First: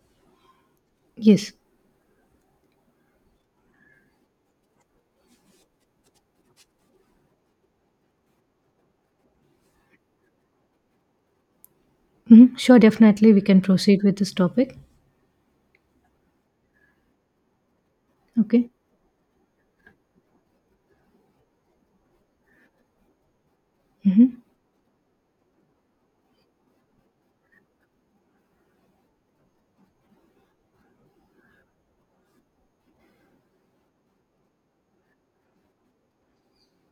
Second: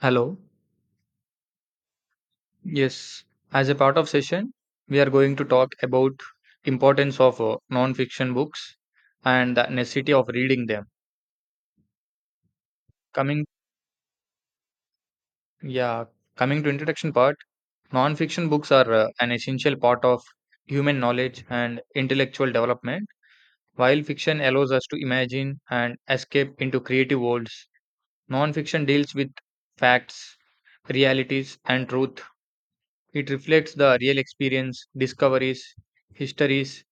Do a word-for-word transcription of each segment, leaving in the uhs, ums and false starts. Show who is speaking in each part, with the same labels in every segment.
Speaker 1: Hello.
Speaker 2: Yes.
Speaker 1: Yes, as a part of session, we are going to talk about importance of uh, non-fiction books and the necessity of reading them.
Speaker 2: Mhm. Sure, definitely we
Speaker 1: Coming,
Speaker 2: can proceed with this topic.
Speaker 1: yeah, coming to introduction part, non-fiction books
Speaker 2: Okay.
Speaker 1: are uh, an essential part of human knowledge and intellectual development. While
Speaker 2: hmm
Speaker 1: fiction allows us to imagine and escape into creative worlds, non-fiction deals with facts, realities, and truth. It reflects the real experience, discoveries, histories,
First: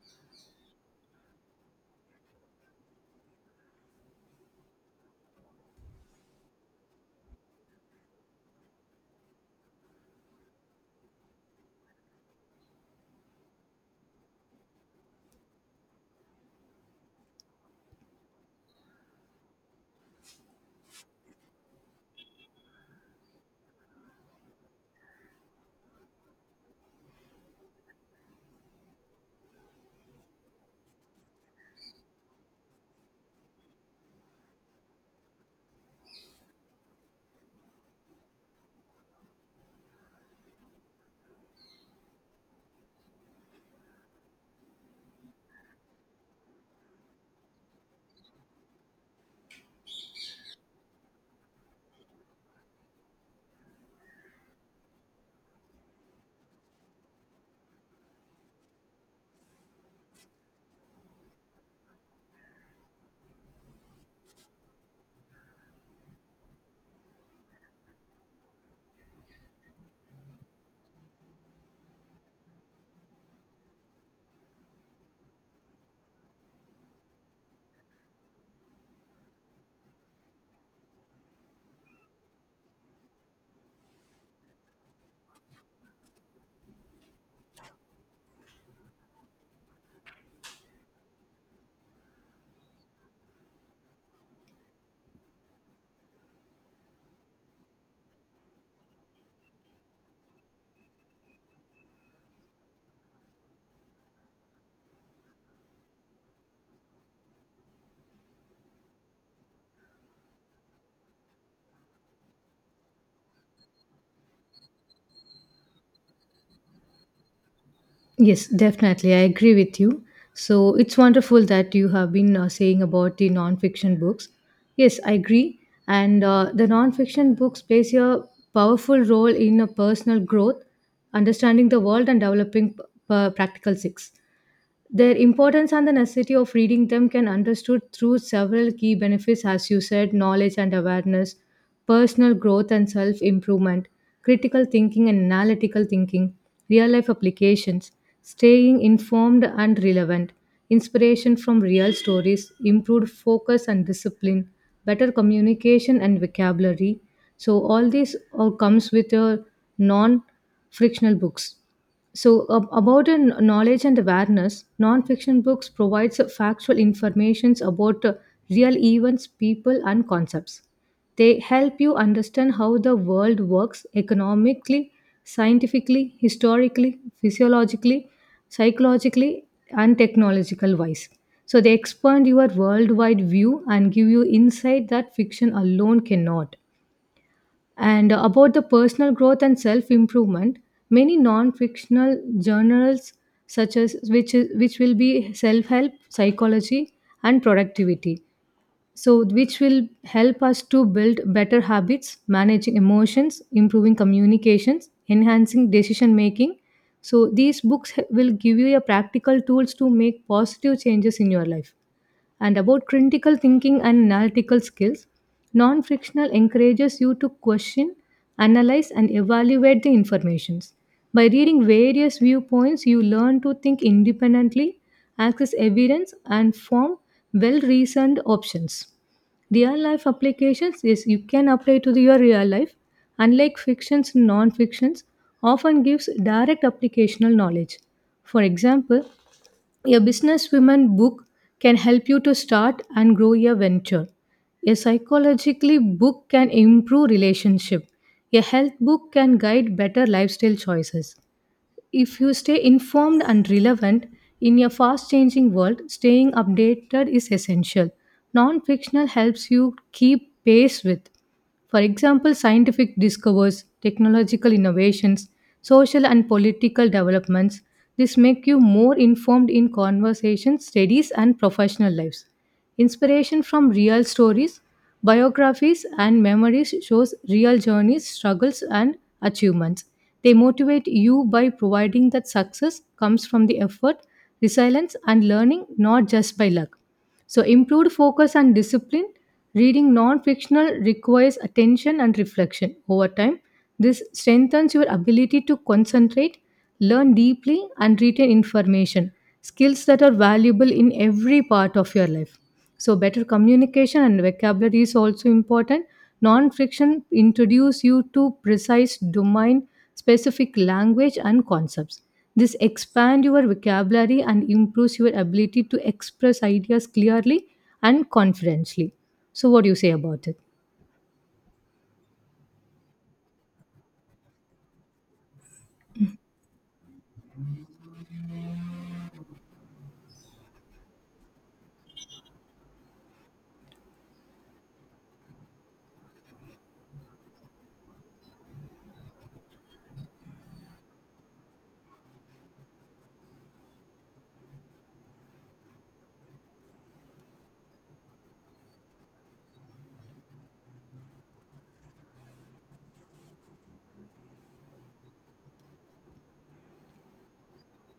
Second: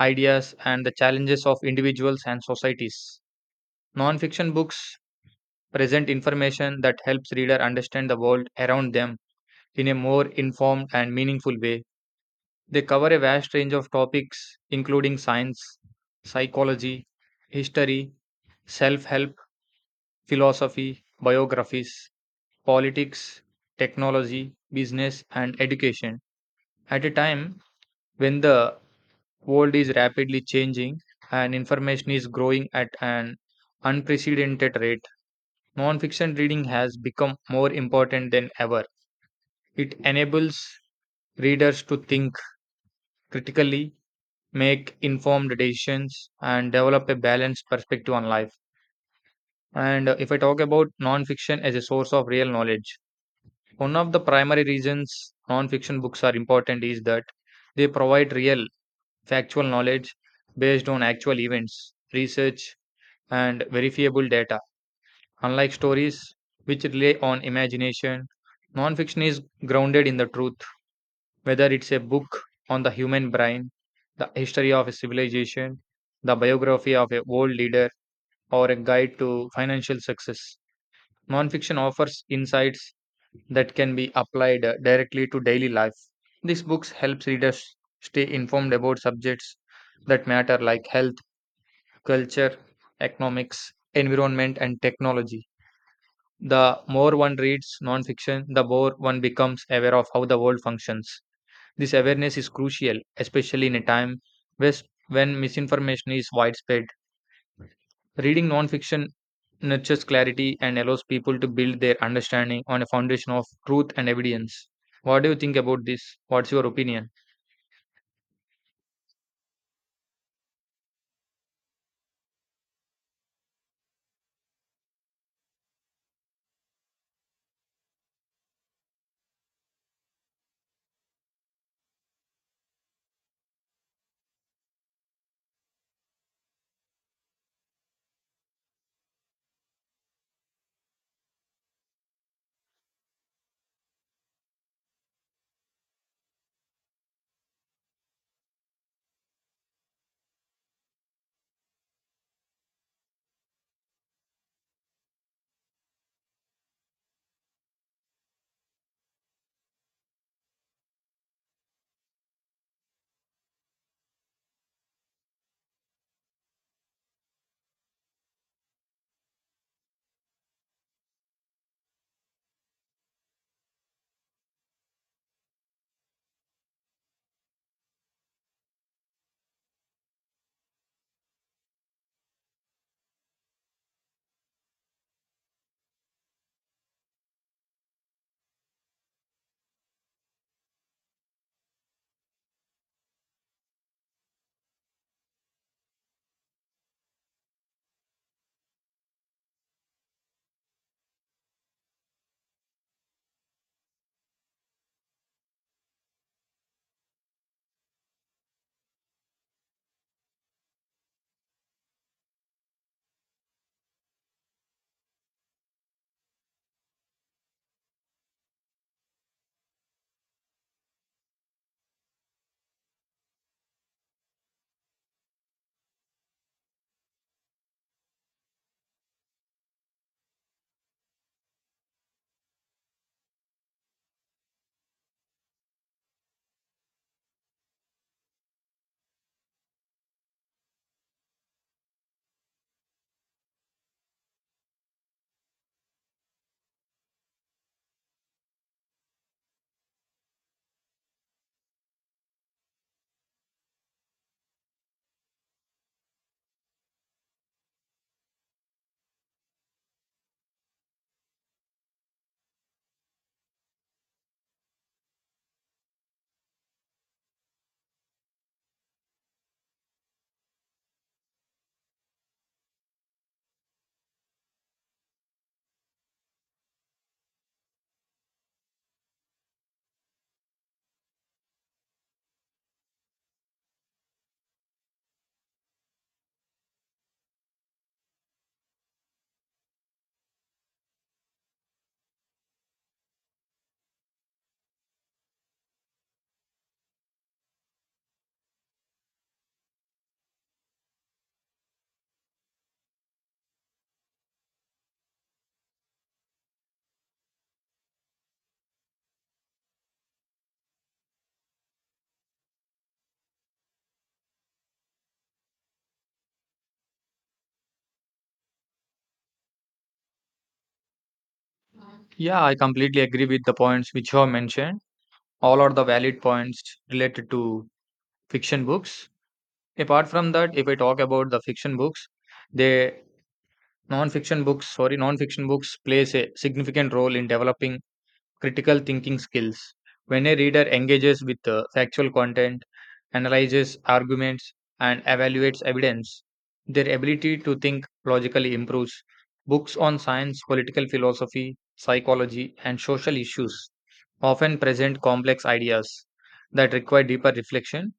Speaker 1: ideas and the challenges of individuals and societies. Non-fiction books present information that helps reader understand the world around them in a more informed and meaningful way. They cover a vast range of topics including science, psychology, history, self-help, philosophy, biographies, politics, technology, business and education. At a time when the world is rapidly changing and information is growing at an unprecedented rate. Nonfiction reading has become more important than ever. It enables readers to think critically, make informed decisions, and develop a balanced perspective on life. And uh, if I talk about nonfiction as a source of real knowledge, one of the primary reasons nonfiction books are important is that they provide real, factual knowledge based on actual events, research, and verifiable data, unlike stories which rely on imagination. Nonfiction is grounded in the truth, whether it's a book on the human brain, the history of a civilization, the biography of a world leader, or a guide to financial success. Nonfiction offers insights that can be applied uh, directly to daily life. These books helps readers stay informed about subjects that matter like health, culture, economics, environment, and technology. The more one reads nonfiction, the more one becomes aware of how the world functions. This awareness is crucial, especially in a time wes- when misinformation is widespread. Reading nonfiction nurtures clarity and allows people to build their understanding on a foundation of truth and evidence. What do you think about this? What's your opinion?
Speaker 2: Yes, definitely. I agree with you. So it's wonderful that you have been uh, saying about the non-fiction books. Yes, I agree. And uh, the non-fiction books plays a powerful role in a personal growth, understanding the world, and developing p- p- practical skills. Their importance and the necessity of reading them can understood through several key benefits as you said: knowledge and awareness, personal growth and self improvement, critical thinking and analytical thinking, real life applications, staying informed and relevant, inspiration from real stories, improved focus and discipline, better communication and vocabulary. So all these all comes with your non frictional books. So, ab- about an knowledge and awareness, non-fiction books provides factual informations about uh, real events, people, and concepts. They help you understand how the world works economically, scientifically, historically, physiologically, psychologically, and technological wise. So, they expand your worldwide view and give you insight that fiction alone cannot. And about the personal growth and self improvement, many non fictional journals, such as which, is, which will be self help, psychology, and productivity. So, which will help us to build better habits, managing emotions, improving communications, enhancing decision making. So, these books will give you a practical tools to make positive changes in your life. And about critical thinking and analytical skills, non frictional encourages you to question, analyze, and evaluate the informations. By reading various viewpoints, you learn to think independently, access evidence, and form well reasoned options. Real life applications is you can apply to the- your real life. Unlike fictions, and non fictions often gives direct applicational knowledge. For example, a businesswoman book can help you to start and grow your venture. A psychologically book can improve relationship. A health book can guide better lifestyle choices if you stay informed and relevant. In a fast changing world, staying updated is essential. Non fictional helps you keep pace with, for example, scientific discoveries, technological innovations, social and political developments. This make you more informed in conversations, studies, and professional lives. Inspiration from real stories. Biographies and memories shows real journeys, struggles and achievements. They motivate you by providing that success comes from the effort, resilience and learning, not just by luck. So, improved focus and discipline, reading non-fictional requires attention and reflection over time. This strengthens your ability to concentrate, learn deeply and retain information, skills that are valuable in every part of your life. So better communication and vocabulary is also important. Non-fiction introduce you to precise domain specific language and concepts. This expand your vocabulary and improves your ability to express ideas clearly and confidently. So what do you say about it?
Speaker 1: Yeah, I completely agree with the points which you have mentioned. All are the valid points related to fiction books. Apart from that, if I talk about the fiction books, they Non-fiction books, sorry, non-fiction books plays a significant role in developing critical thinking skills. When a reader engages with uh, factual content, analyzes arguments, and evaluates evidence, their ability to think logically improves. Books on science, political philosophy, psychology, and social issues often present complex ideas that require deeper reflection.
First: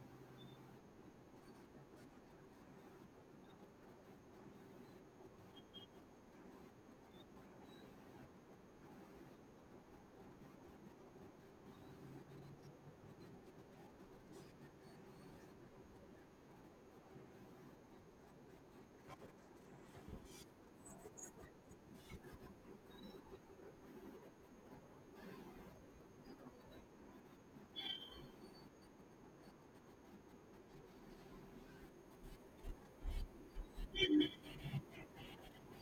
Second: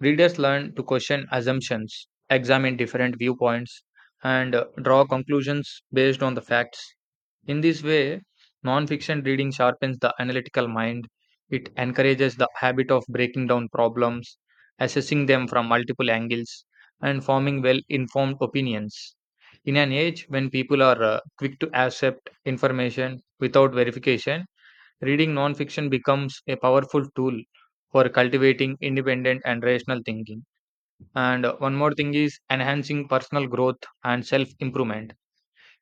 Speaker 1: Readers learn to question assumptions, examine different viewpoints, and uh, draw conclusions based on the facts. In this way, nonfiction reading sharpens the analytical mind. It encourages the habit of breaking down problems, assessing them from multiple angles, and forming well informed opinions. In an age when people are uh, quick to accept information without verification, reading nonfiction becomes a powerful tool for cultivating independent and rational thinking. And uh, one more thing is enhancing personal growth and self improvement.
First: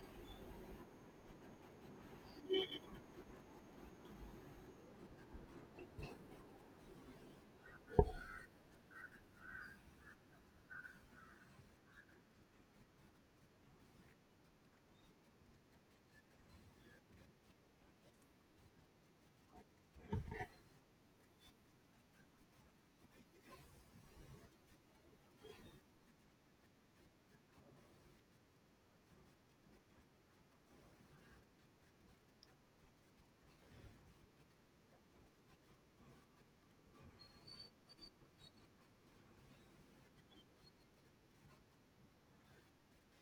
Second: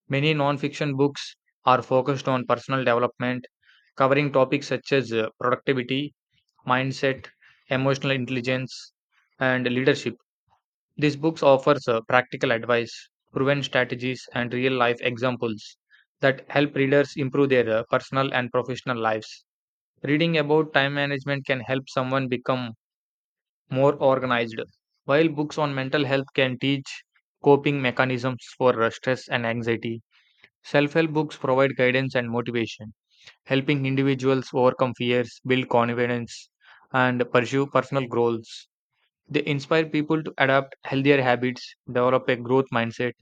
Speaker 1: Many non-fiction books are focused on personal development, covering topics such as uh, productivity, mindset, emotional intelligence, and leadership. These books offers uh, practical advice, proven strategies, and real-life examples that help readers improve their uh, personal and professional lives. Reading about time management can help someone become more organized. While books on mental health can teach coping mechanisms for uh, stress and anxiety, self help books provide guidance and motivation, helping individuals overcome fears, build confidence, and pursue personal goals. They inspire people to adapt healthier habits, develop a growth mindset,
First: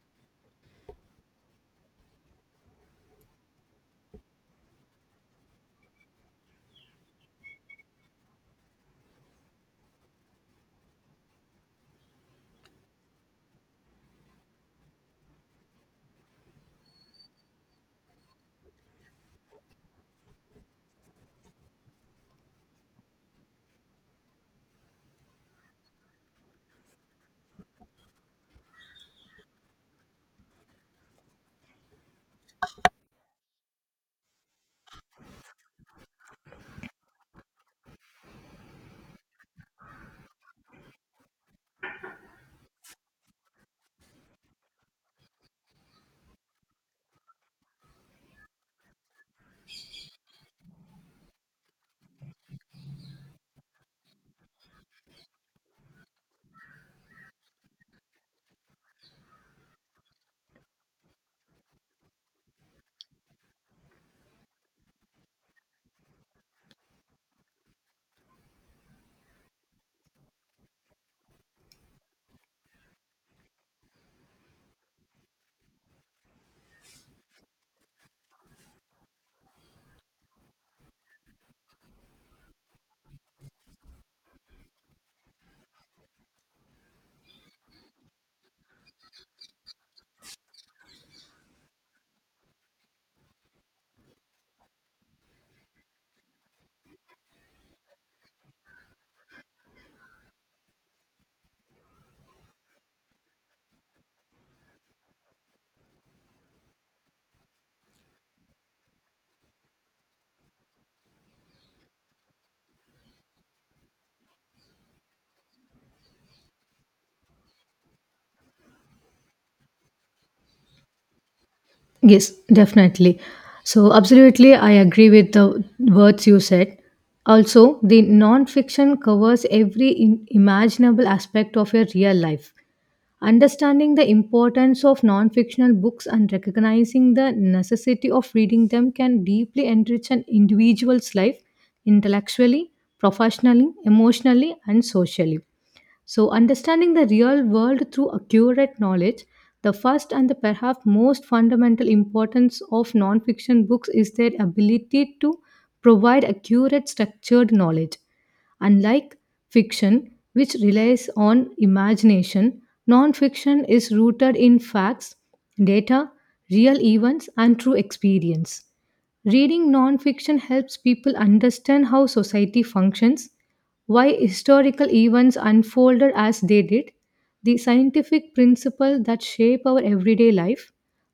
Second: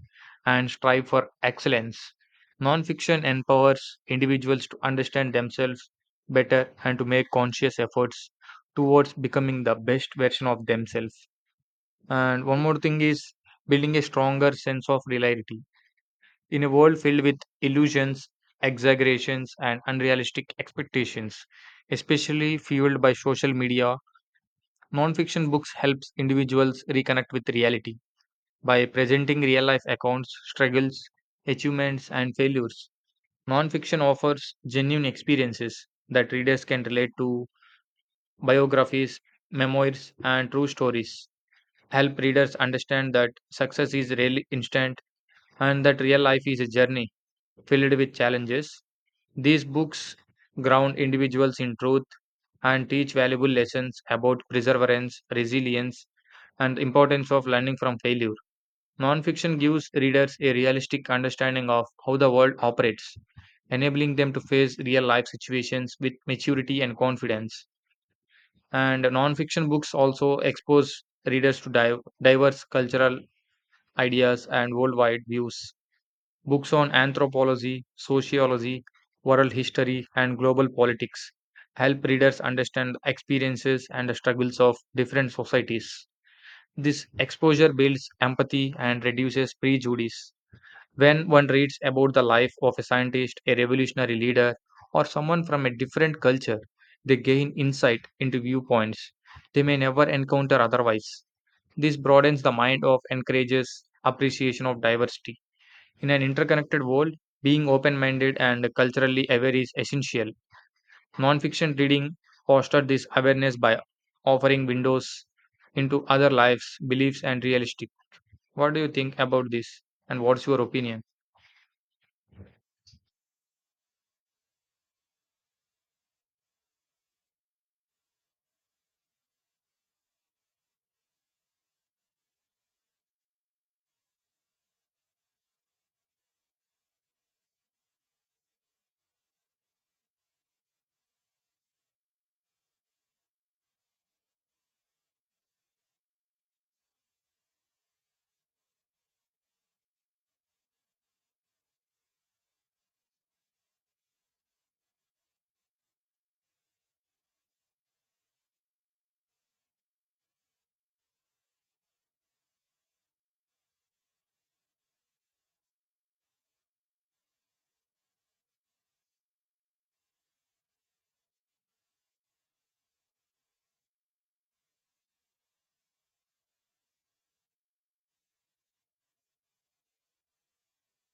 Speaker 1: and strive for excellence. Nonfiction empowers individuals to understand themselves better and to make conscious efforts towards becoming the best version of themselves. And one more thing is building a stronger sense of reality. In a world filled with illusions, exaggerations, and unrealistic expectations, especially fueled by social media, nonfiction books helps individuals reconnect with reality by presenting real-life accounts, struggles, achievements, and failures. Nonfiction offers genuine experiences that readers can relate to, biographies, memoirs, and true stories help readers understand that success is rarely instant and that real life is a journey filled with challenges. These books ground individuals in truth and teach valuable lessons about perseverance, resilience, and the importance of learning from failure. Nonfiction gives readers a realistic understanding of how the world operates, enabling them to face real life situations with maturity and confidence. And nonfiction books also expose readers to div- diverse cultural ideas and worldwide views. Books on anthropology, sociology, world history, and global politics help readers understand the experiences and the struggles of different societies. This exposure builds empathy and reduces prejudice. When one reads about the life of a scientist, a revolutionary leader, or someone from a different culture, they gain insight into viewpoints they may never encounter otherwise. This broadens the mind of encourages appreciation of diversity. In an interconnected world, being open minded and culturally aware is essential. Nonfiction reading fosters this awareness by offering windows into other lives, beliefs, and realistic. What do you think about this? And what's your opinion?
Speaker 2: Yes, definitely. So, absolutely, I agree with the words you said. Also, the non-fiction covers every in- imaginable aspect of your real life. Understanding the importance of non fictional books and recognizing the necessity of reading them can deeply enrich an individual's life intellectually, professionally, emotionally, and socially. So, understanding the real world through accurate knowledge, the first and the perhaps most fundamental importance of non fiction books is their ability to provide accurate, structured knowledge. Unlike fiction, which relies on imagination, nonfiction is rooted in facts, data, real events, and true experience. Reading nonfiction helps people understand how society functions, why historical events unfolded as they did, the scientific principles that shape our everyday life,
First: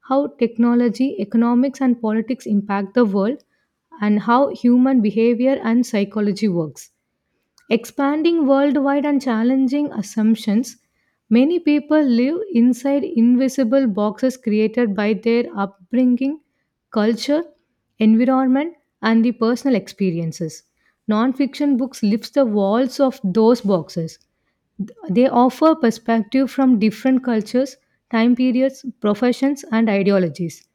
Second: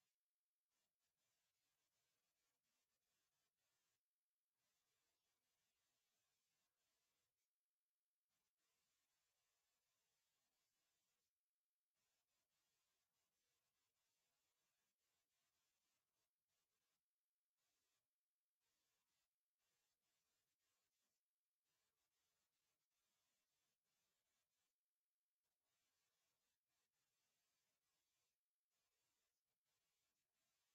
Speaker 2: how technology, economics, and politics impact the world, and how human behavior and psychology works. Expanding worldwide and challenging assumptions, many people live inside invisible boxes created by their upbringing, culture, environment, and the personal experiences. Nonfiction books lifts the walls of those boxes, they offer perspective from different cultures, time periods, professions, and ideologies.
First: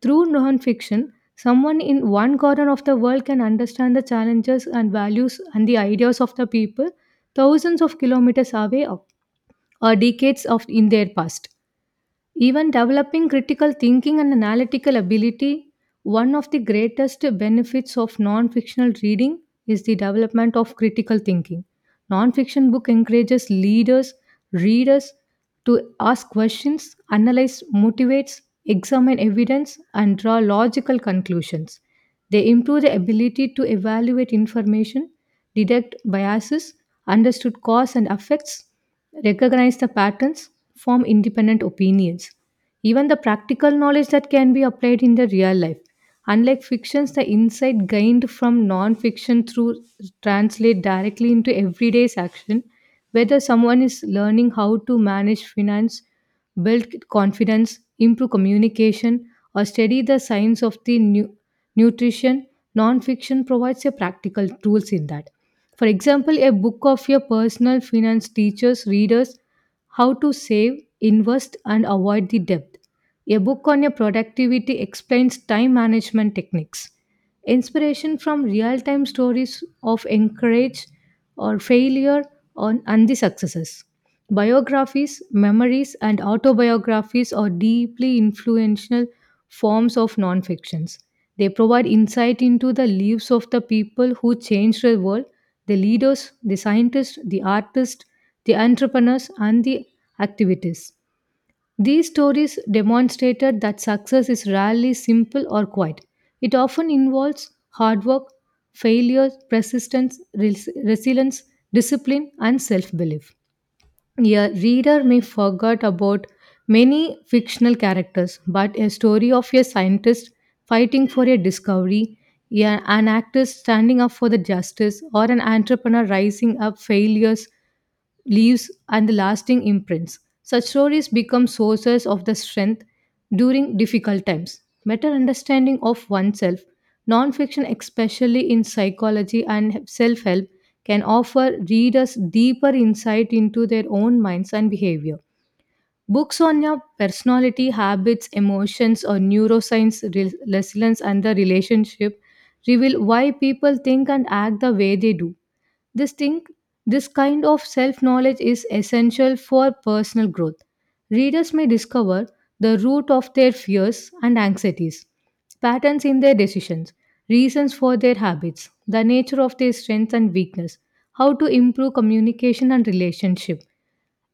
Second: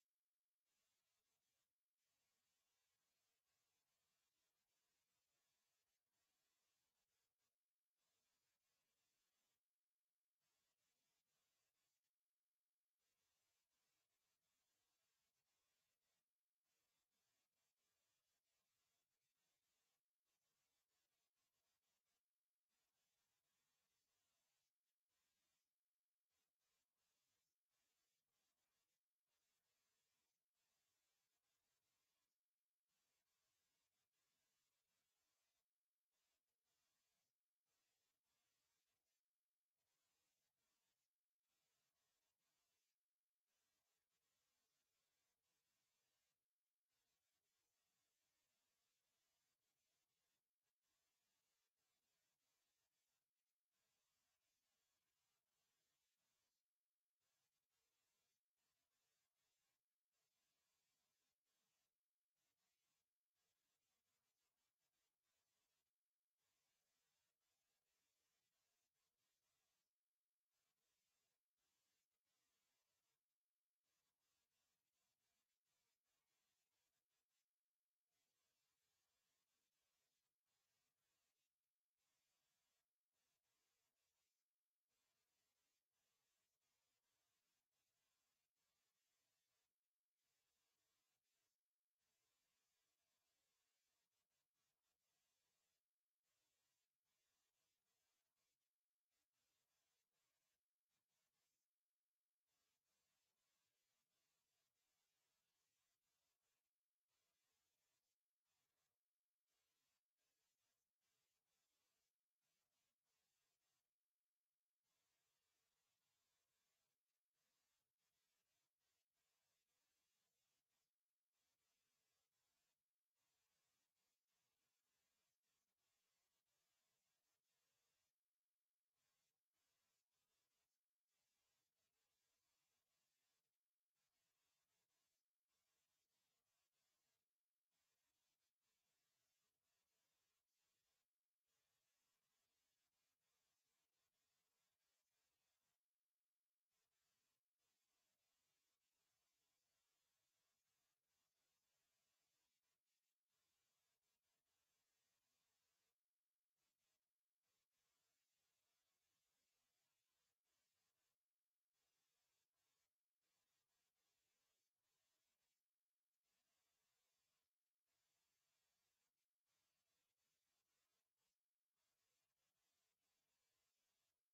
Speaker 2: Through nonfiction, someone in one corner of the world can understand the challenges and values and the ideas of the people thousands of kilometers away or or decades of in their past. Even developing critical thinking and analytical ability, one of the greatest benefits of non fictional reading is the development of critical thinking. Non fiction book encourages leaders, readers to ask questions, analyze, motivates, examine evidence, and draw logical conclusions. They improve the ability to evaluate information, detect biases, understood cause and effects, recognized the patterns, form independent opinions. Even the practical knowledge that can be applied in the real life. Unlike fictions, the insight gained from non-fiction through translate directly into everyday's action, whether someone is learning how to manage finance, build confidence, improve communication, or study the science of the nu- nutrition. Non-fiction provides a practical tools in that. For example, a book of your personal finance teaches readers how to save, invest, and avoid the debt. A book on your productivity explains time management techniques. Inspiration from real time stories of encourage or failure on, and the successes. Biographies, memories, and autobiographies are deeply influential forms of non-fictions. They provide insight into the lives of the people who changed the world, the leaders, the scientists, the artists, the entrepreneurs, and the activities. These stories demonstrated that success is rarely simple or quiet. It often involves hard work, failure, persistence, res- resilience, discipline, and self belief. A reader may forget about many fictional characters, but a story of a scientist fighting for a discovery, a- an actor standing up for the justice, or an entrepreneur rising up failures leaves, and lasting imprints. Such stories become sources of the strength during difficult times. Better understanding of oneself, nonfiction, especially in psychology and self help, can offer readers deeper insight into their own minds and behavior. Books on your personality, habits, emotions, or neuroscience, re- resilience, and the relationship reveal why people think and act the way they do. This thing, this kind of self-knowledge is essential for personal growth. Readers may discover the root of their fears and anxieties, patterns in their decisions, reasons for their habits, the nature of their strengths and weakness, how to improve communication and relationship,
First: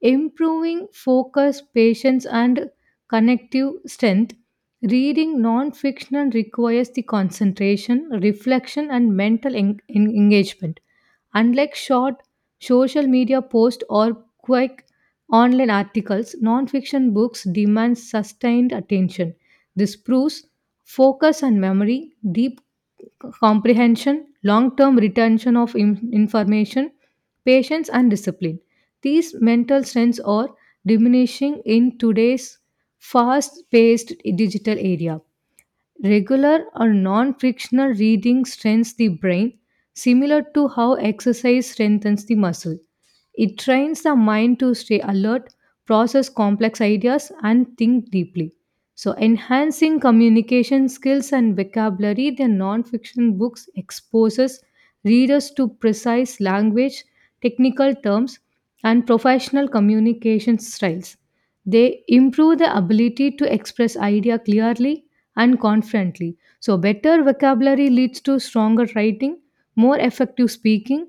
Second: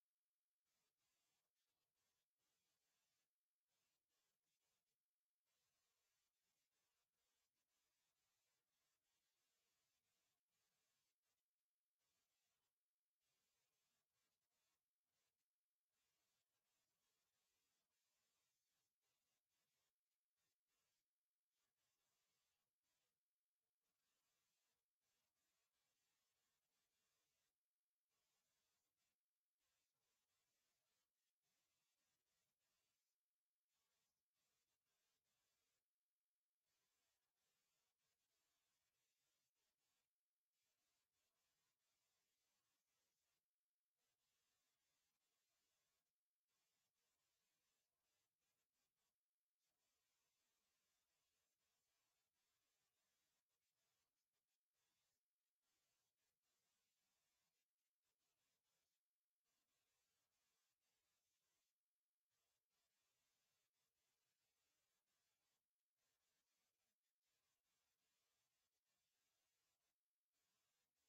Speaker 2: improving focus, patience, and connective strength. Reading non-fiction requires the concentration, reflection, and mental en- en- engagement. Unlike short social media posts or quick online articles, nonfiction books demand sustained attention. This proves focus and memory, deep comprehension, long term retention of in- information, patience, and discipline. These mental strengths are diminishing in today's fast paced digital area. Regular or non frictional reading strengthens the brain, similar to how exercise strengthens the muscle. It trains the mind to stay alert, process complex ideas, and think deeply. So, enhancing communication skills and vocabulary, the nonfiction books exposes readers to precise language, technical terms, and professional communication styles. They improve the ability to express idea clearly and confidently. So, better vocabulary leads to stronger writing, more effective speaking,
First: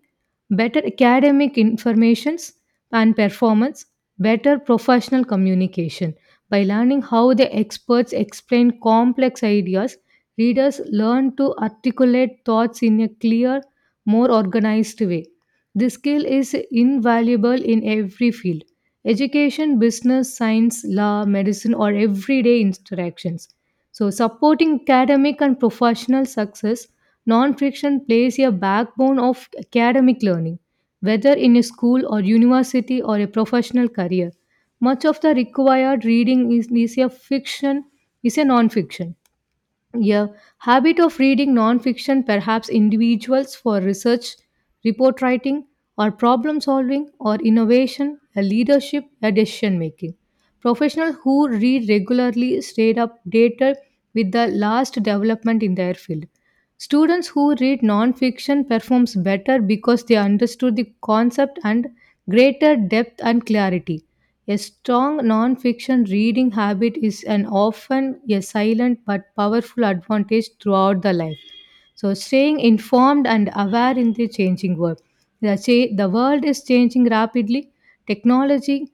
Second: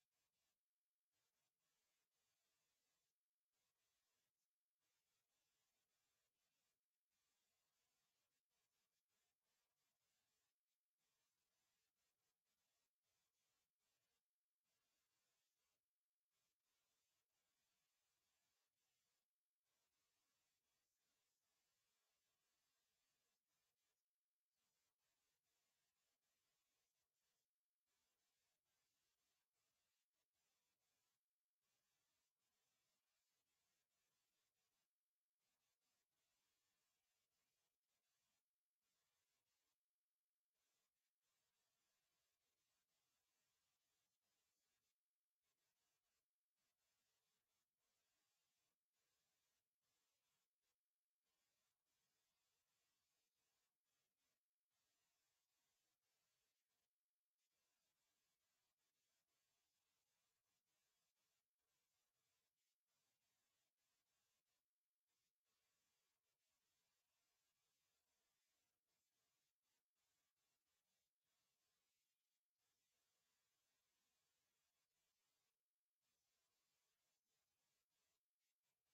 Speaker 2: better academic informations and performance, better professional communication. By learning how the experts explain complex ideas, readers learn to articulate thoughts in a clear, more organized way. This skill is invaluable in every field: education, business, science, law, medicine, or everyday interactions. So, supporting academic and professional success. Non-fiction plays a backbone of academic learning, whether in a school or university or a professional career. Much of the required reading is, is a fiction, is a non-fiction. Yeah, habit of reading nonfiction, perhaps individuals for research, report writing, or problem solving, or innovation, a leadership, a decision making. Professionals who read regularly stay updated with the last development in their field. Students who read nonfiction performs better because they understood the concept and greater depth and clarity. A strong nonfiction reading habit is an often a silent but powerful advantage throughout the life. So, staying informed and aware in the changing world. The, cha- the world is changing rapidly. Technology,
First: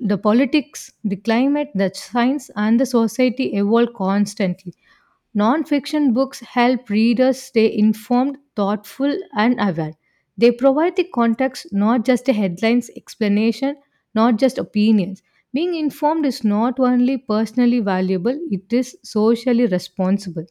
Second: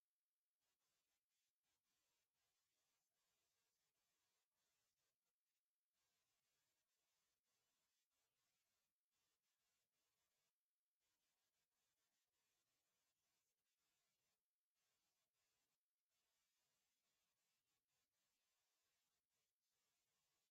Speaker 2: the politics, the climate, the science, and the society evolve constantly. Non-fiction books help readers stay informed, thoughtful, and aware. They provide the context, not just the headlines, explanation, not just opinions. Being informed is not only personally valuable, it is socially responsible.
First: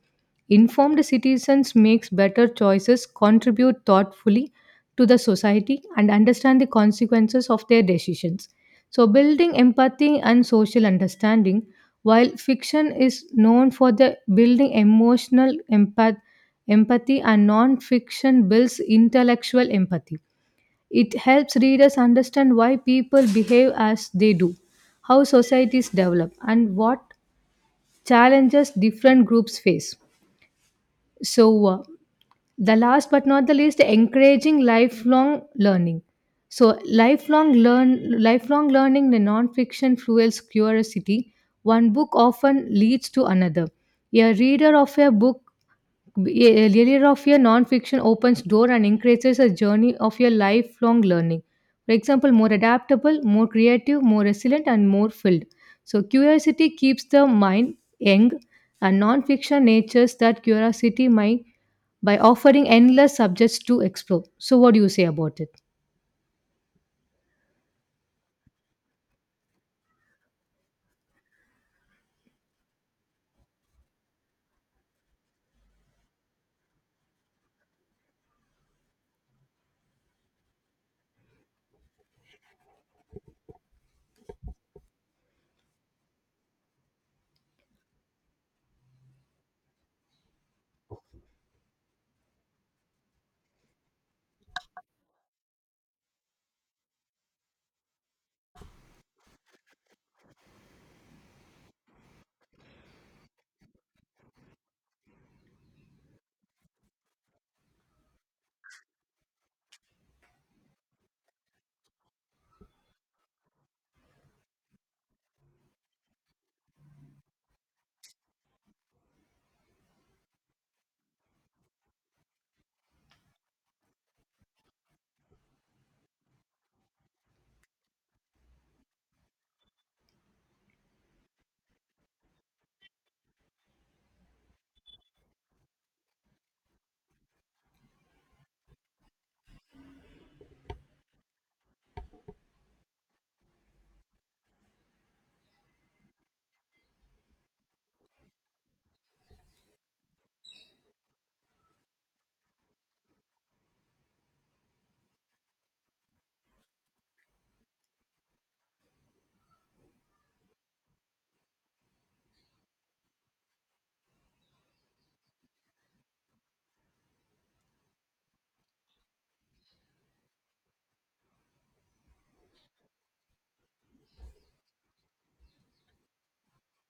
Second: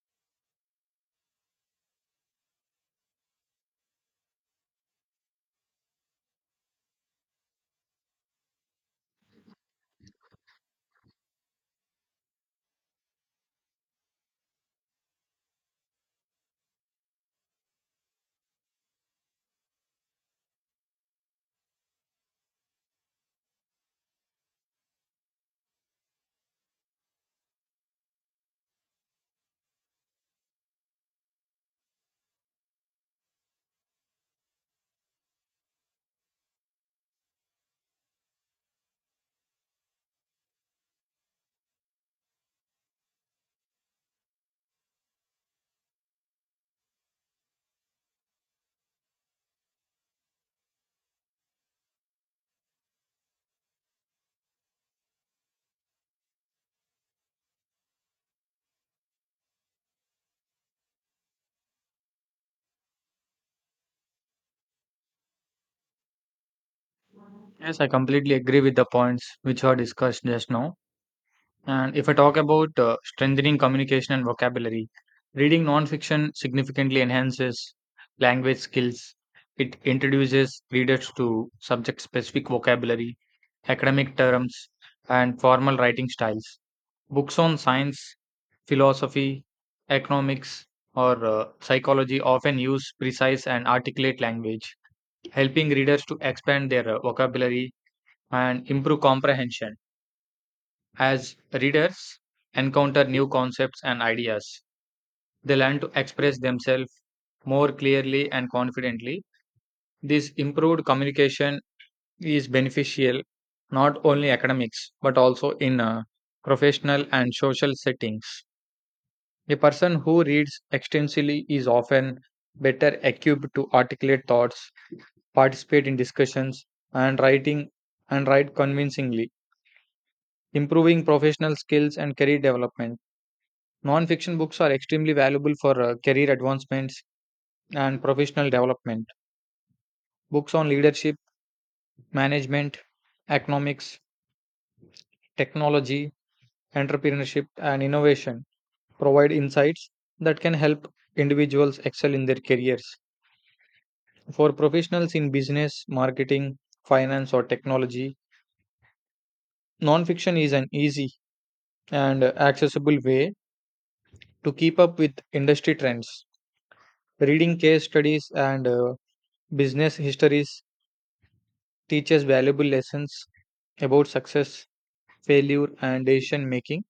Speaker 2: Informed citizens makes better choices, contribute thoughtfully to the society and understand the consequences of their decisions. So, building empathy and social understanding, while fiction is known for the building emotional empath- empathy, and non-fiction builds intellectual empathy, it helps readers understand why people behave as they do, how societies develop, and what challenges different groups face. So, uh, the last but not the least, encouraging lifelong learning. So lifelong learn lifelong learning in nonfiction fuels curiosity. One book often leads to another. a reader of a book a reader of your non-fiction opens door and increases a journey of your lifelong learning. For example, more adaptable, more creative, more resilient, and more filled. So curiosity keeps the mind young, and non-fiction natures that curiosity might by offering endless subjects to explore. So, what do you say about it?
Speaker 1: Yes, I completely agree with the points which were discussed just now. And if I talk about uh, strengthening communication and vocabulary, reading nonfiction significantly enhances language skills. It introduces readers to subject specific vocabulary, academic terms, and formal writing styles. Books on science, philosophy, economics, or uh, psychology often use precise and articulate language, helping readers to expand their uh, vocabulary and improve comprehension. As readers encounter new concepts and ideas, they learn to express themselves more clearly and confidently. This improved communication is beneficial not only academics but also in uh, professional and social settings. A person who reads extensively is often better equipped to articulate thoughts, participate in discussions, and writing and write convincingly, improving professional skills and career development. Non-fiction books are extremely valuable for uh, career advancements and professional development. Books on leadership, management, economics, technology, entrepreneurship, and innovation provide insights that can help individuals excel in their careers. For professionals in business, marketing, finance, or technology, non-fiction is an easy and uh, accessible way to keep up with industry trends. Reading case studies and uh, business histories teaches valuable lessons about success, failure, and decision making.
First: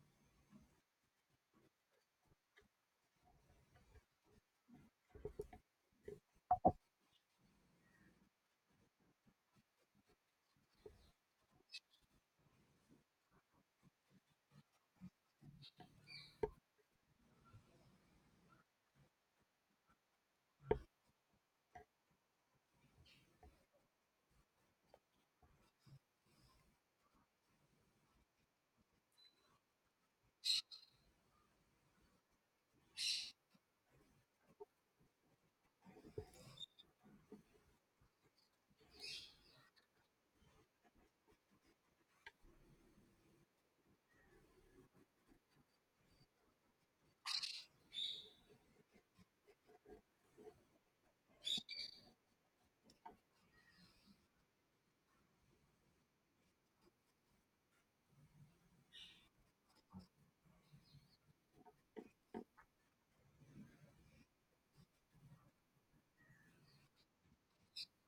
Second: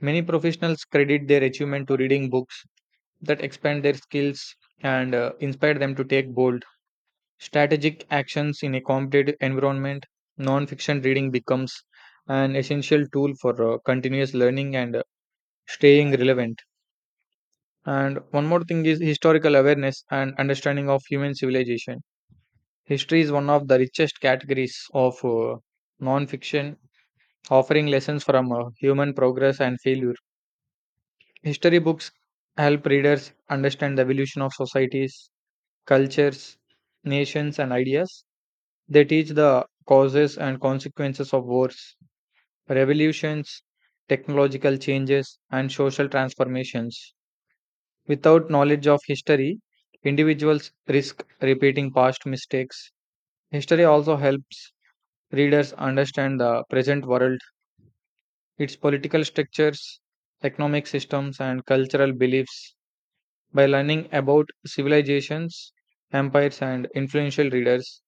Speaker 1: Many professionals credit their achievement to reading books that expand their skills and uh, inspire them to take bold, strategic actions in a competitive environment. Non fiction reading becomes an essential tool for uh, continuous learning and uh, staying relevant. And one more thing is historical awareness and understanding of human civilization. History is one of the richest categories of uh, non fiction offering lessons from uh, human progress and failure. History books help readers understand the evolution of societies, cultures, nations, and ideas. They teach the causes and consequences of wars, revolutions, technological changes, and social transformations. Without knowledge of history, individuals risk repeating past mistakes. History also helps readers understand the present world, its political structures, economic systems, and cultural beliefs. By learning about civilizations, empires, and influential readers,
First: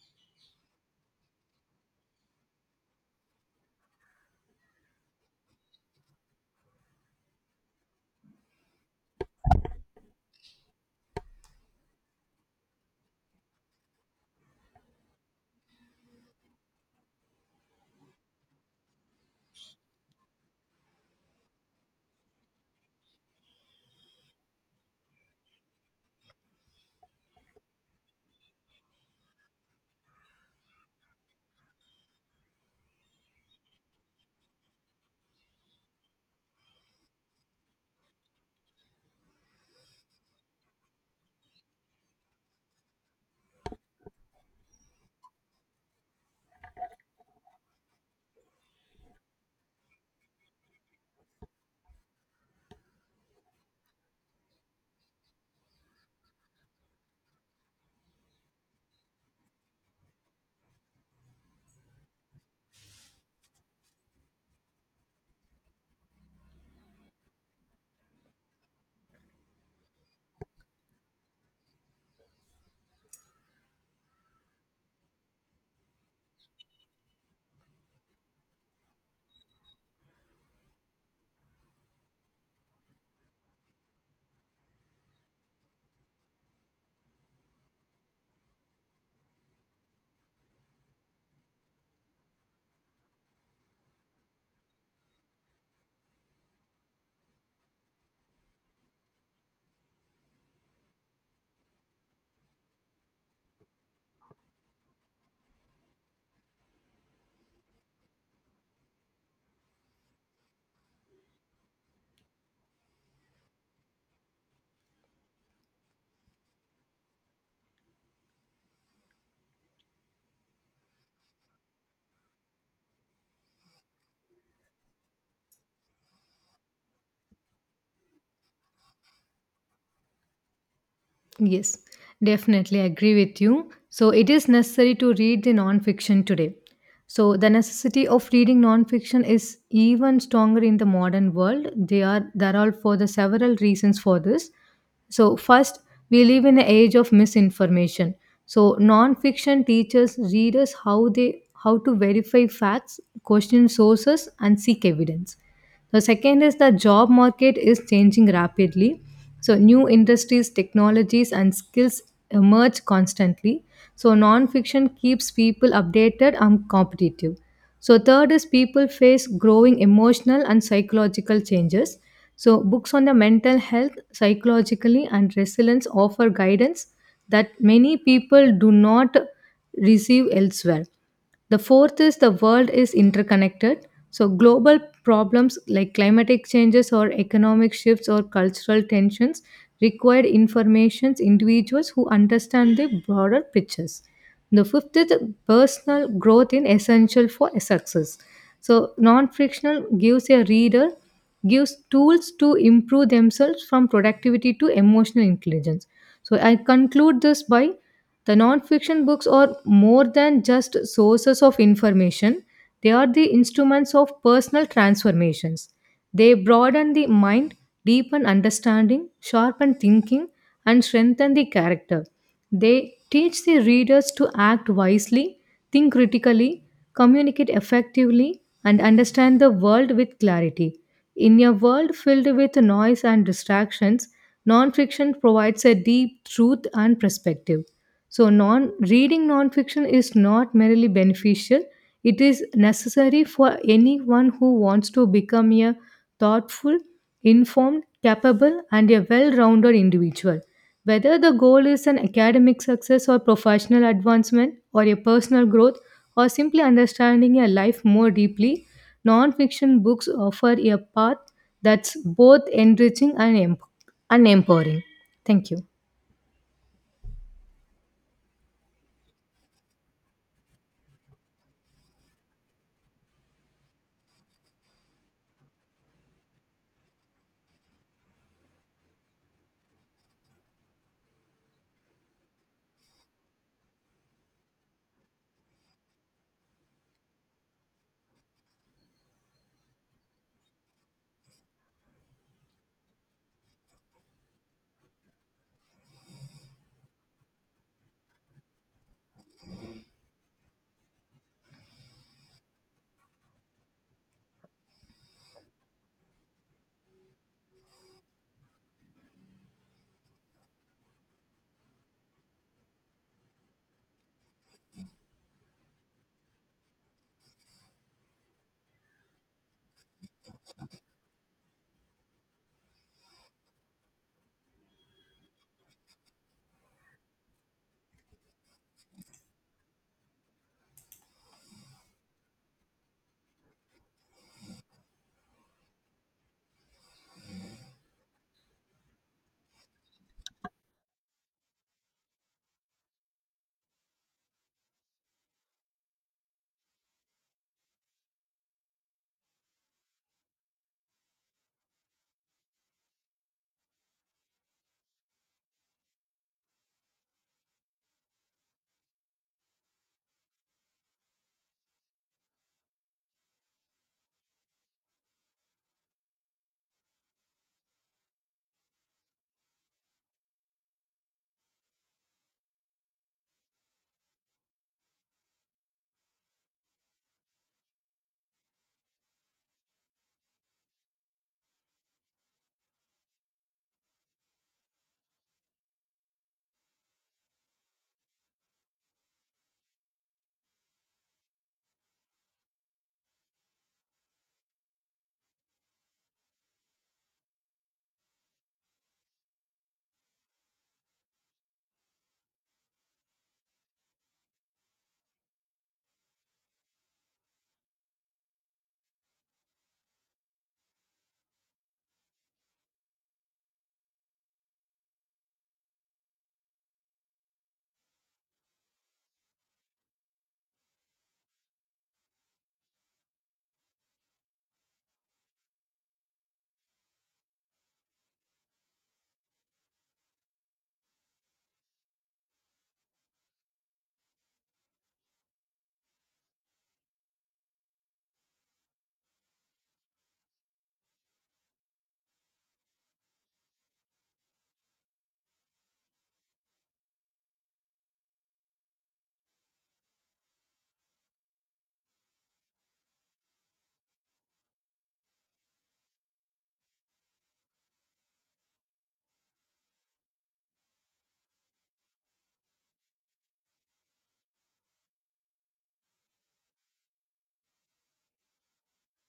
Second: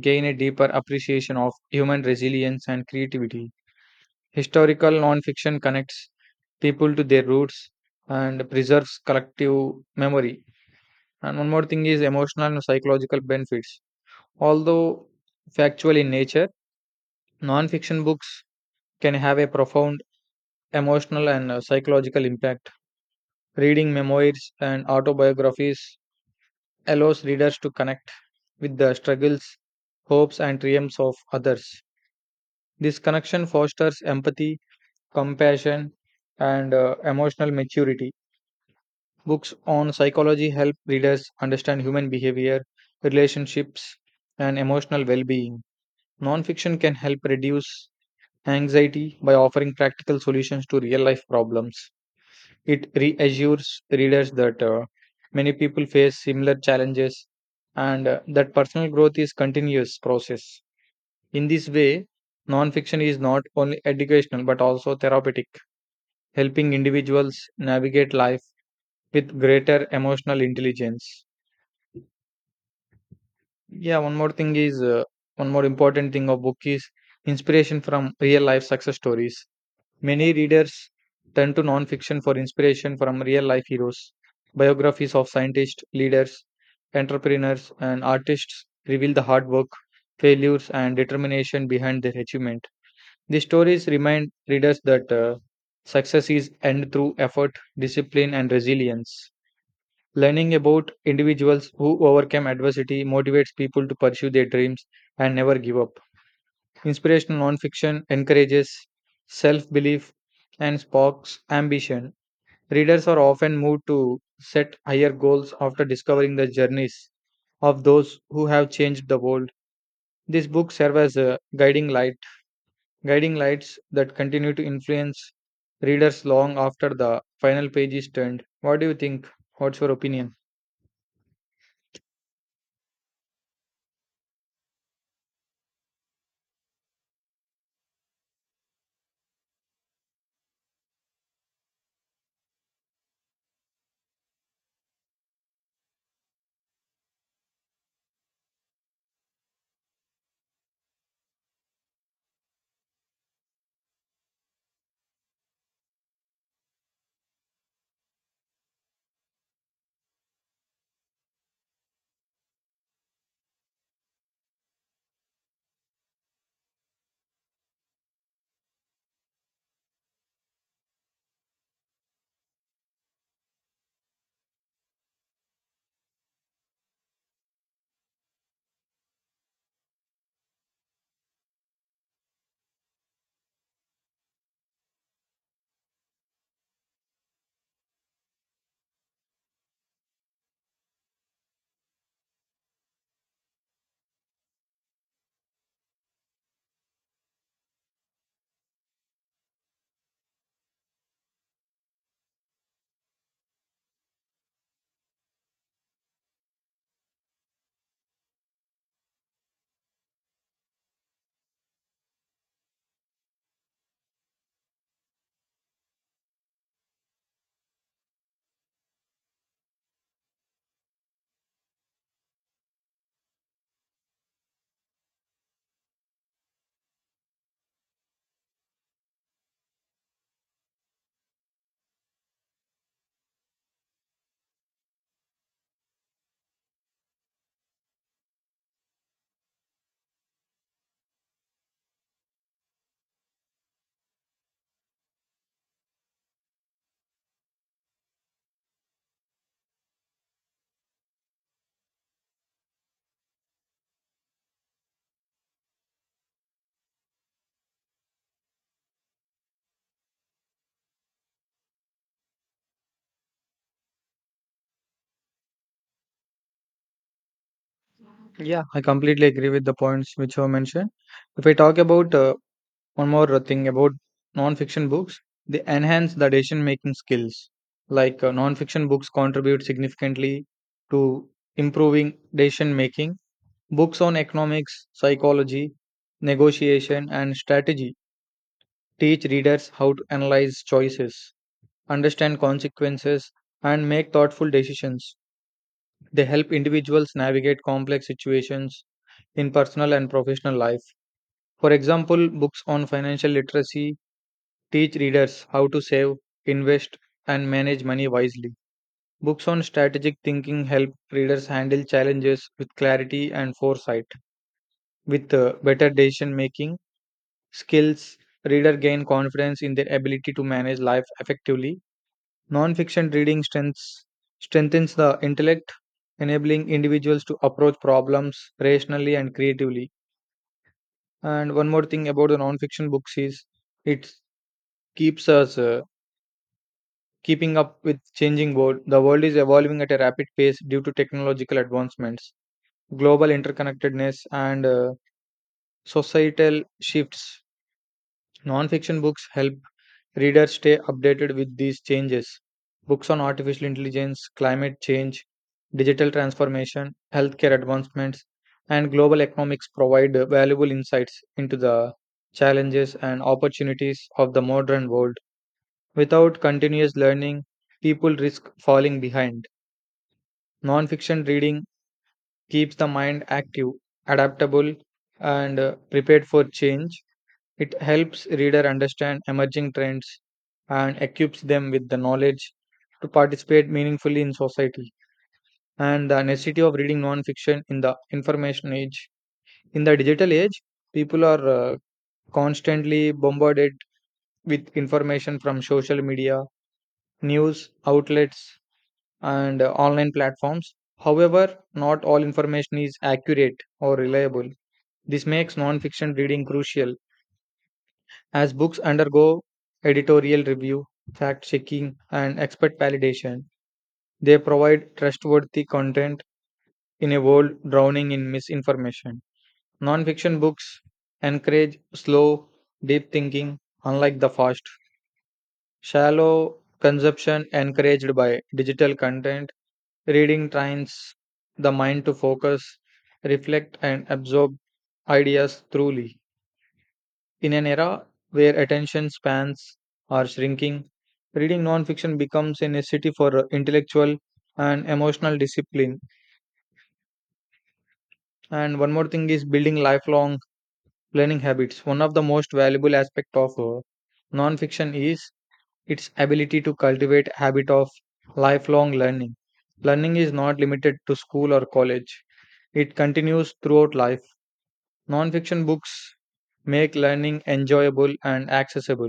Speaker 1: gain a deeper appreciation of human resilience and creativity. Historical nonfiction connects people to their roots and preserves collective memory. And one more thing is emotional and psychological benefits. Although factual in nature, nonfiction books can have a profound emotional and uh, psychological impact. Reading memoirs and autobiographies allows readers to connect with the struggles, hopes, and triumphs of others. This connection fosters empathy, compassion, and uh, emotional maturity. Books on psychology help readers understand human behavior, relationships, and emotional well being. Nonfiction can help reduce anxiety by offering practical solutions to real life problems. It reassures readers that uh, many people face similar challenges and uh, that personal growth is continuous process. In this way, nonfiction is not only educational but also therapeutic, helping individuals navigate life with greater emotional intelligence. Yeah, one more thing is uh, one more important thing of book is inspiration from real life success stories. Many readers turn to non-fiction for inspiration from real-life heroes. Biographies of scientists, leaders, entrepreneurs, and artists reveal the hard work, failures, and determination behind their achievement. These stories remind readers that uh, success is earned through effort, discipline, and resilience. Learning about individuals who overcome adversity motivates people to pursue their dreams and never give up. Inspirational nonfiction encourages self belief and sparks ambition. Readers are often moved to set higher goals after discovering the journeys of those who have changed the world. These books serve as a guiding light, guiding lights that continue to influence readers long after the final page is turned. What do you think? What's your opinion?
Speaker 2: Yes, definitely agree with you. So, it is necessary to read the non-fiction today. So, the necessity of reading non-fiction is even stronger in the modern world. They are There are for the several reasons for this. So, first, we live in an age of misinformation. So, non-fiction teaches readers how they how to verify facts, question sources, and seek evidence. The second is the job market is changing rapidly. So, new industries, technologies, and skills emerge constantly. So, nonfiction keeps people updated and competitive. So, third is people face growing emotional and psychological changes. So, books on the mental health, psychologically, and resilience offer guidance that many people do not receive elsewhere. The fourth is the world is interconnected. So, global problems like climatic changes or economic shifts or cultural tensions require information individuals who understand the broader pictures. The fifth is personal growth in essential for success. So, non-frictional gives a reader gives tools to improve themselves from productivity to emotional intelligence. So, I conclude this by the nonfiction books are more than just sources of information, they are the instruments of personal transformations. They broaden the mind, deepen understanding, sharpen thinking, and strengthen the character. They teach the readers to act wisely, think critically, communicate effectively, and understand the world with clarity. In a world filled with noise and distractions, nonfiction provides a deep truth and perspective. So, non reading nonfiction is not merely beneficial; it is necessary for anyone who wants to become a thoughtful, informed, capable, and a well-rounded individual. Whether the goal is an academic success or professional advancement or a personal growth or simply understanding a life more deeply, non-fiction books offer a path that's both enriching and, emp- and empowering. Thank you.
Speaker 1: Yeah, I completely agree with the points which were mentioned. If I talk about uh, one more thing about non-fiction books, they enhance the decision-making skills. Like uh, non-fiction books contribute significantly to improving decision-making. Books on economics, psychology, negotiation, and strategy teach readers how to analyze choices, understand consequences, and make thoughtful decisions. They help individuals navigate complex situations in personal and professional life. For example, books on financial literacy teach readers how to save, invest, and manage money wisely. Books on strategic thinking help readers handle challenges with clarity and foresight. With uh, better decision making skills, readers gain confidence in their ability to manage life effectively. Non-fiction reading strengths, strengthens the intellect, enabling individuals to approach problems rationally and creatively. And one more thing about the non-fiction books is it keeps us uh, keeping up with changing world. The world is evolving at a rapid pace due to technological advancements, global interconnectedness, and uh, societal shifts. Non-fiction books help readers stay updated with these changes. Books on artificial intelligence, climate change, digital transformation, healthcare advancements, and global economics provide uh, valuable insights into the challenges and opportunities of the modern world. Without continuous learning, people risk falling behind. Nonfiction reading keeps the mind active, adaptable, and uh, prepared for change. It helps reader understand emerging trends and equips them with the knowledge to participate meaningfully in society. And the necessity of reading nonfiction in the information age. In the digital age, people are uh, constantly bombarded with information from social media, news outlets, and uh, online platforms. However, not all information is accurate or reliable. This makes non-fiction reading crucial as books undergo editorial review, fact checking, and expert validation. They provide trustworthy content in a world drowning in misinformation. Non-fiction books encourage slow, deep thinking, unlike the fast, shallow consumption encouraged by digital content. Reading trains the mind to focus, reflect, and absorb ideas truly. In an era where attention spans are shrinking, reading non-fiction becomes a necessity for intellectual and emotional discipline. And one more thing is building lifelong learning habits. One of the most valuable aspects of uh, non-fiction is its ability to cultivate habit of lifelong learning. Learning is not limited to school or college. It continues throughout life. Nonfiction books make learning enjoyable and accessible.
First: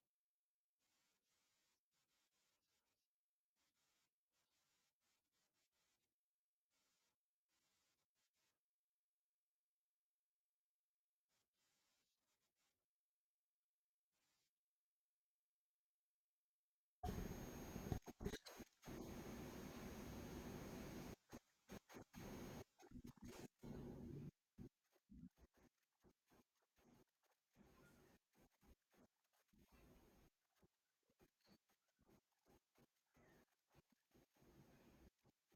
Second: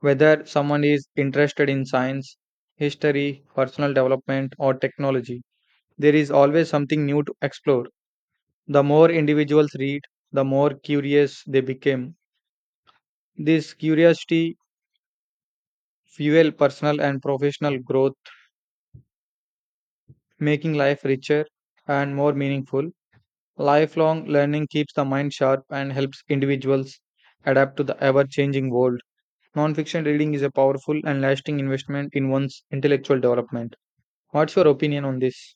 Speaker 1: Whether someone is interested in science, history, personal development, or technology, there is always something new to explore. The more individuals read, the more curious they become. This curiosity fuels personal and professional growth making life richer and more meaningful. Lifelong learning keeps the mind sharp and helps individuals adapt to the ever changing world. Nonfiction reading is a powerful and lasting investment in one's intellectual development. What's your opinion on this?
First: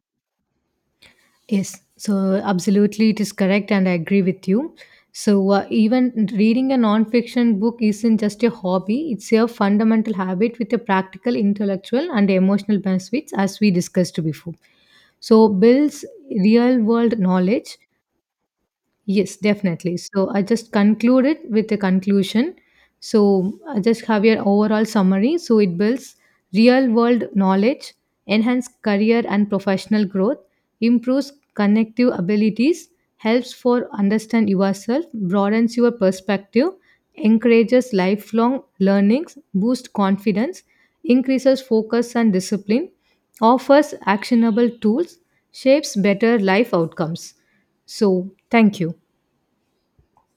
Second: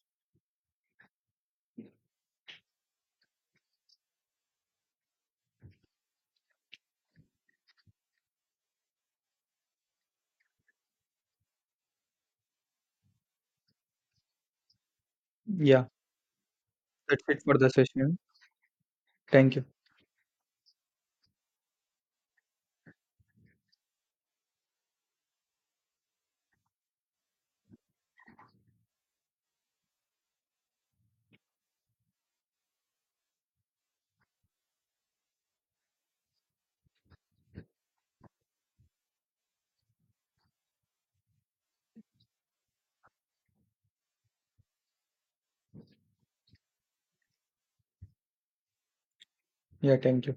Speaker 2: Yes, so absolutely it is correct, and I agree with you. So, uh, even reading a non fiction book isn't just a hobby, it's a fundamental habit with a practical, intellectual, and emotional benefits, as we discussed before. So,
Speaker 1: Yeah,
Speaker 2: builds real world
Speaker 1: that's it for the
Speaker 2: knowledge.
Speaker 1: session.
Speaker 2: Yes,
Speaker 1: Thank you.
Speaker 2: definitely. So, I just conclude it with a conclusion. So, I just have your overall summary. So, it builds real world knowledge, enhance career and professional growth, improves connective abilities, helps for understand yourself, broadens your perspective, encourages lifelong learnings, boosts confidence, increases focus and discipline, offers actionable tools, shapes better life outcomes. So, thank you.
Speaker 1: Yeah, thank you.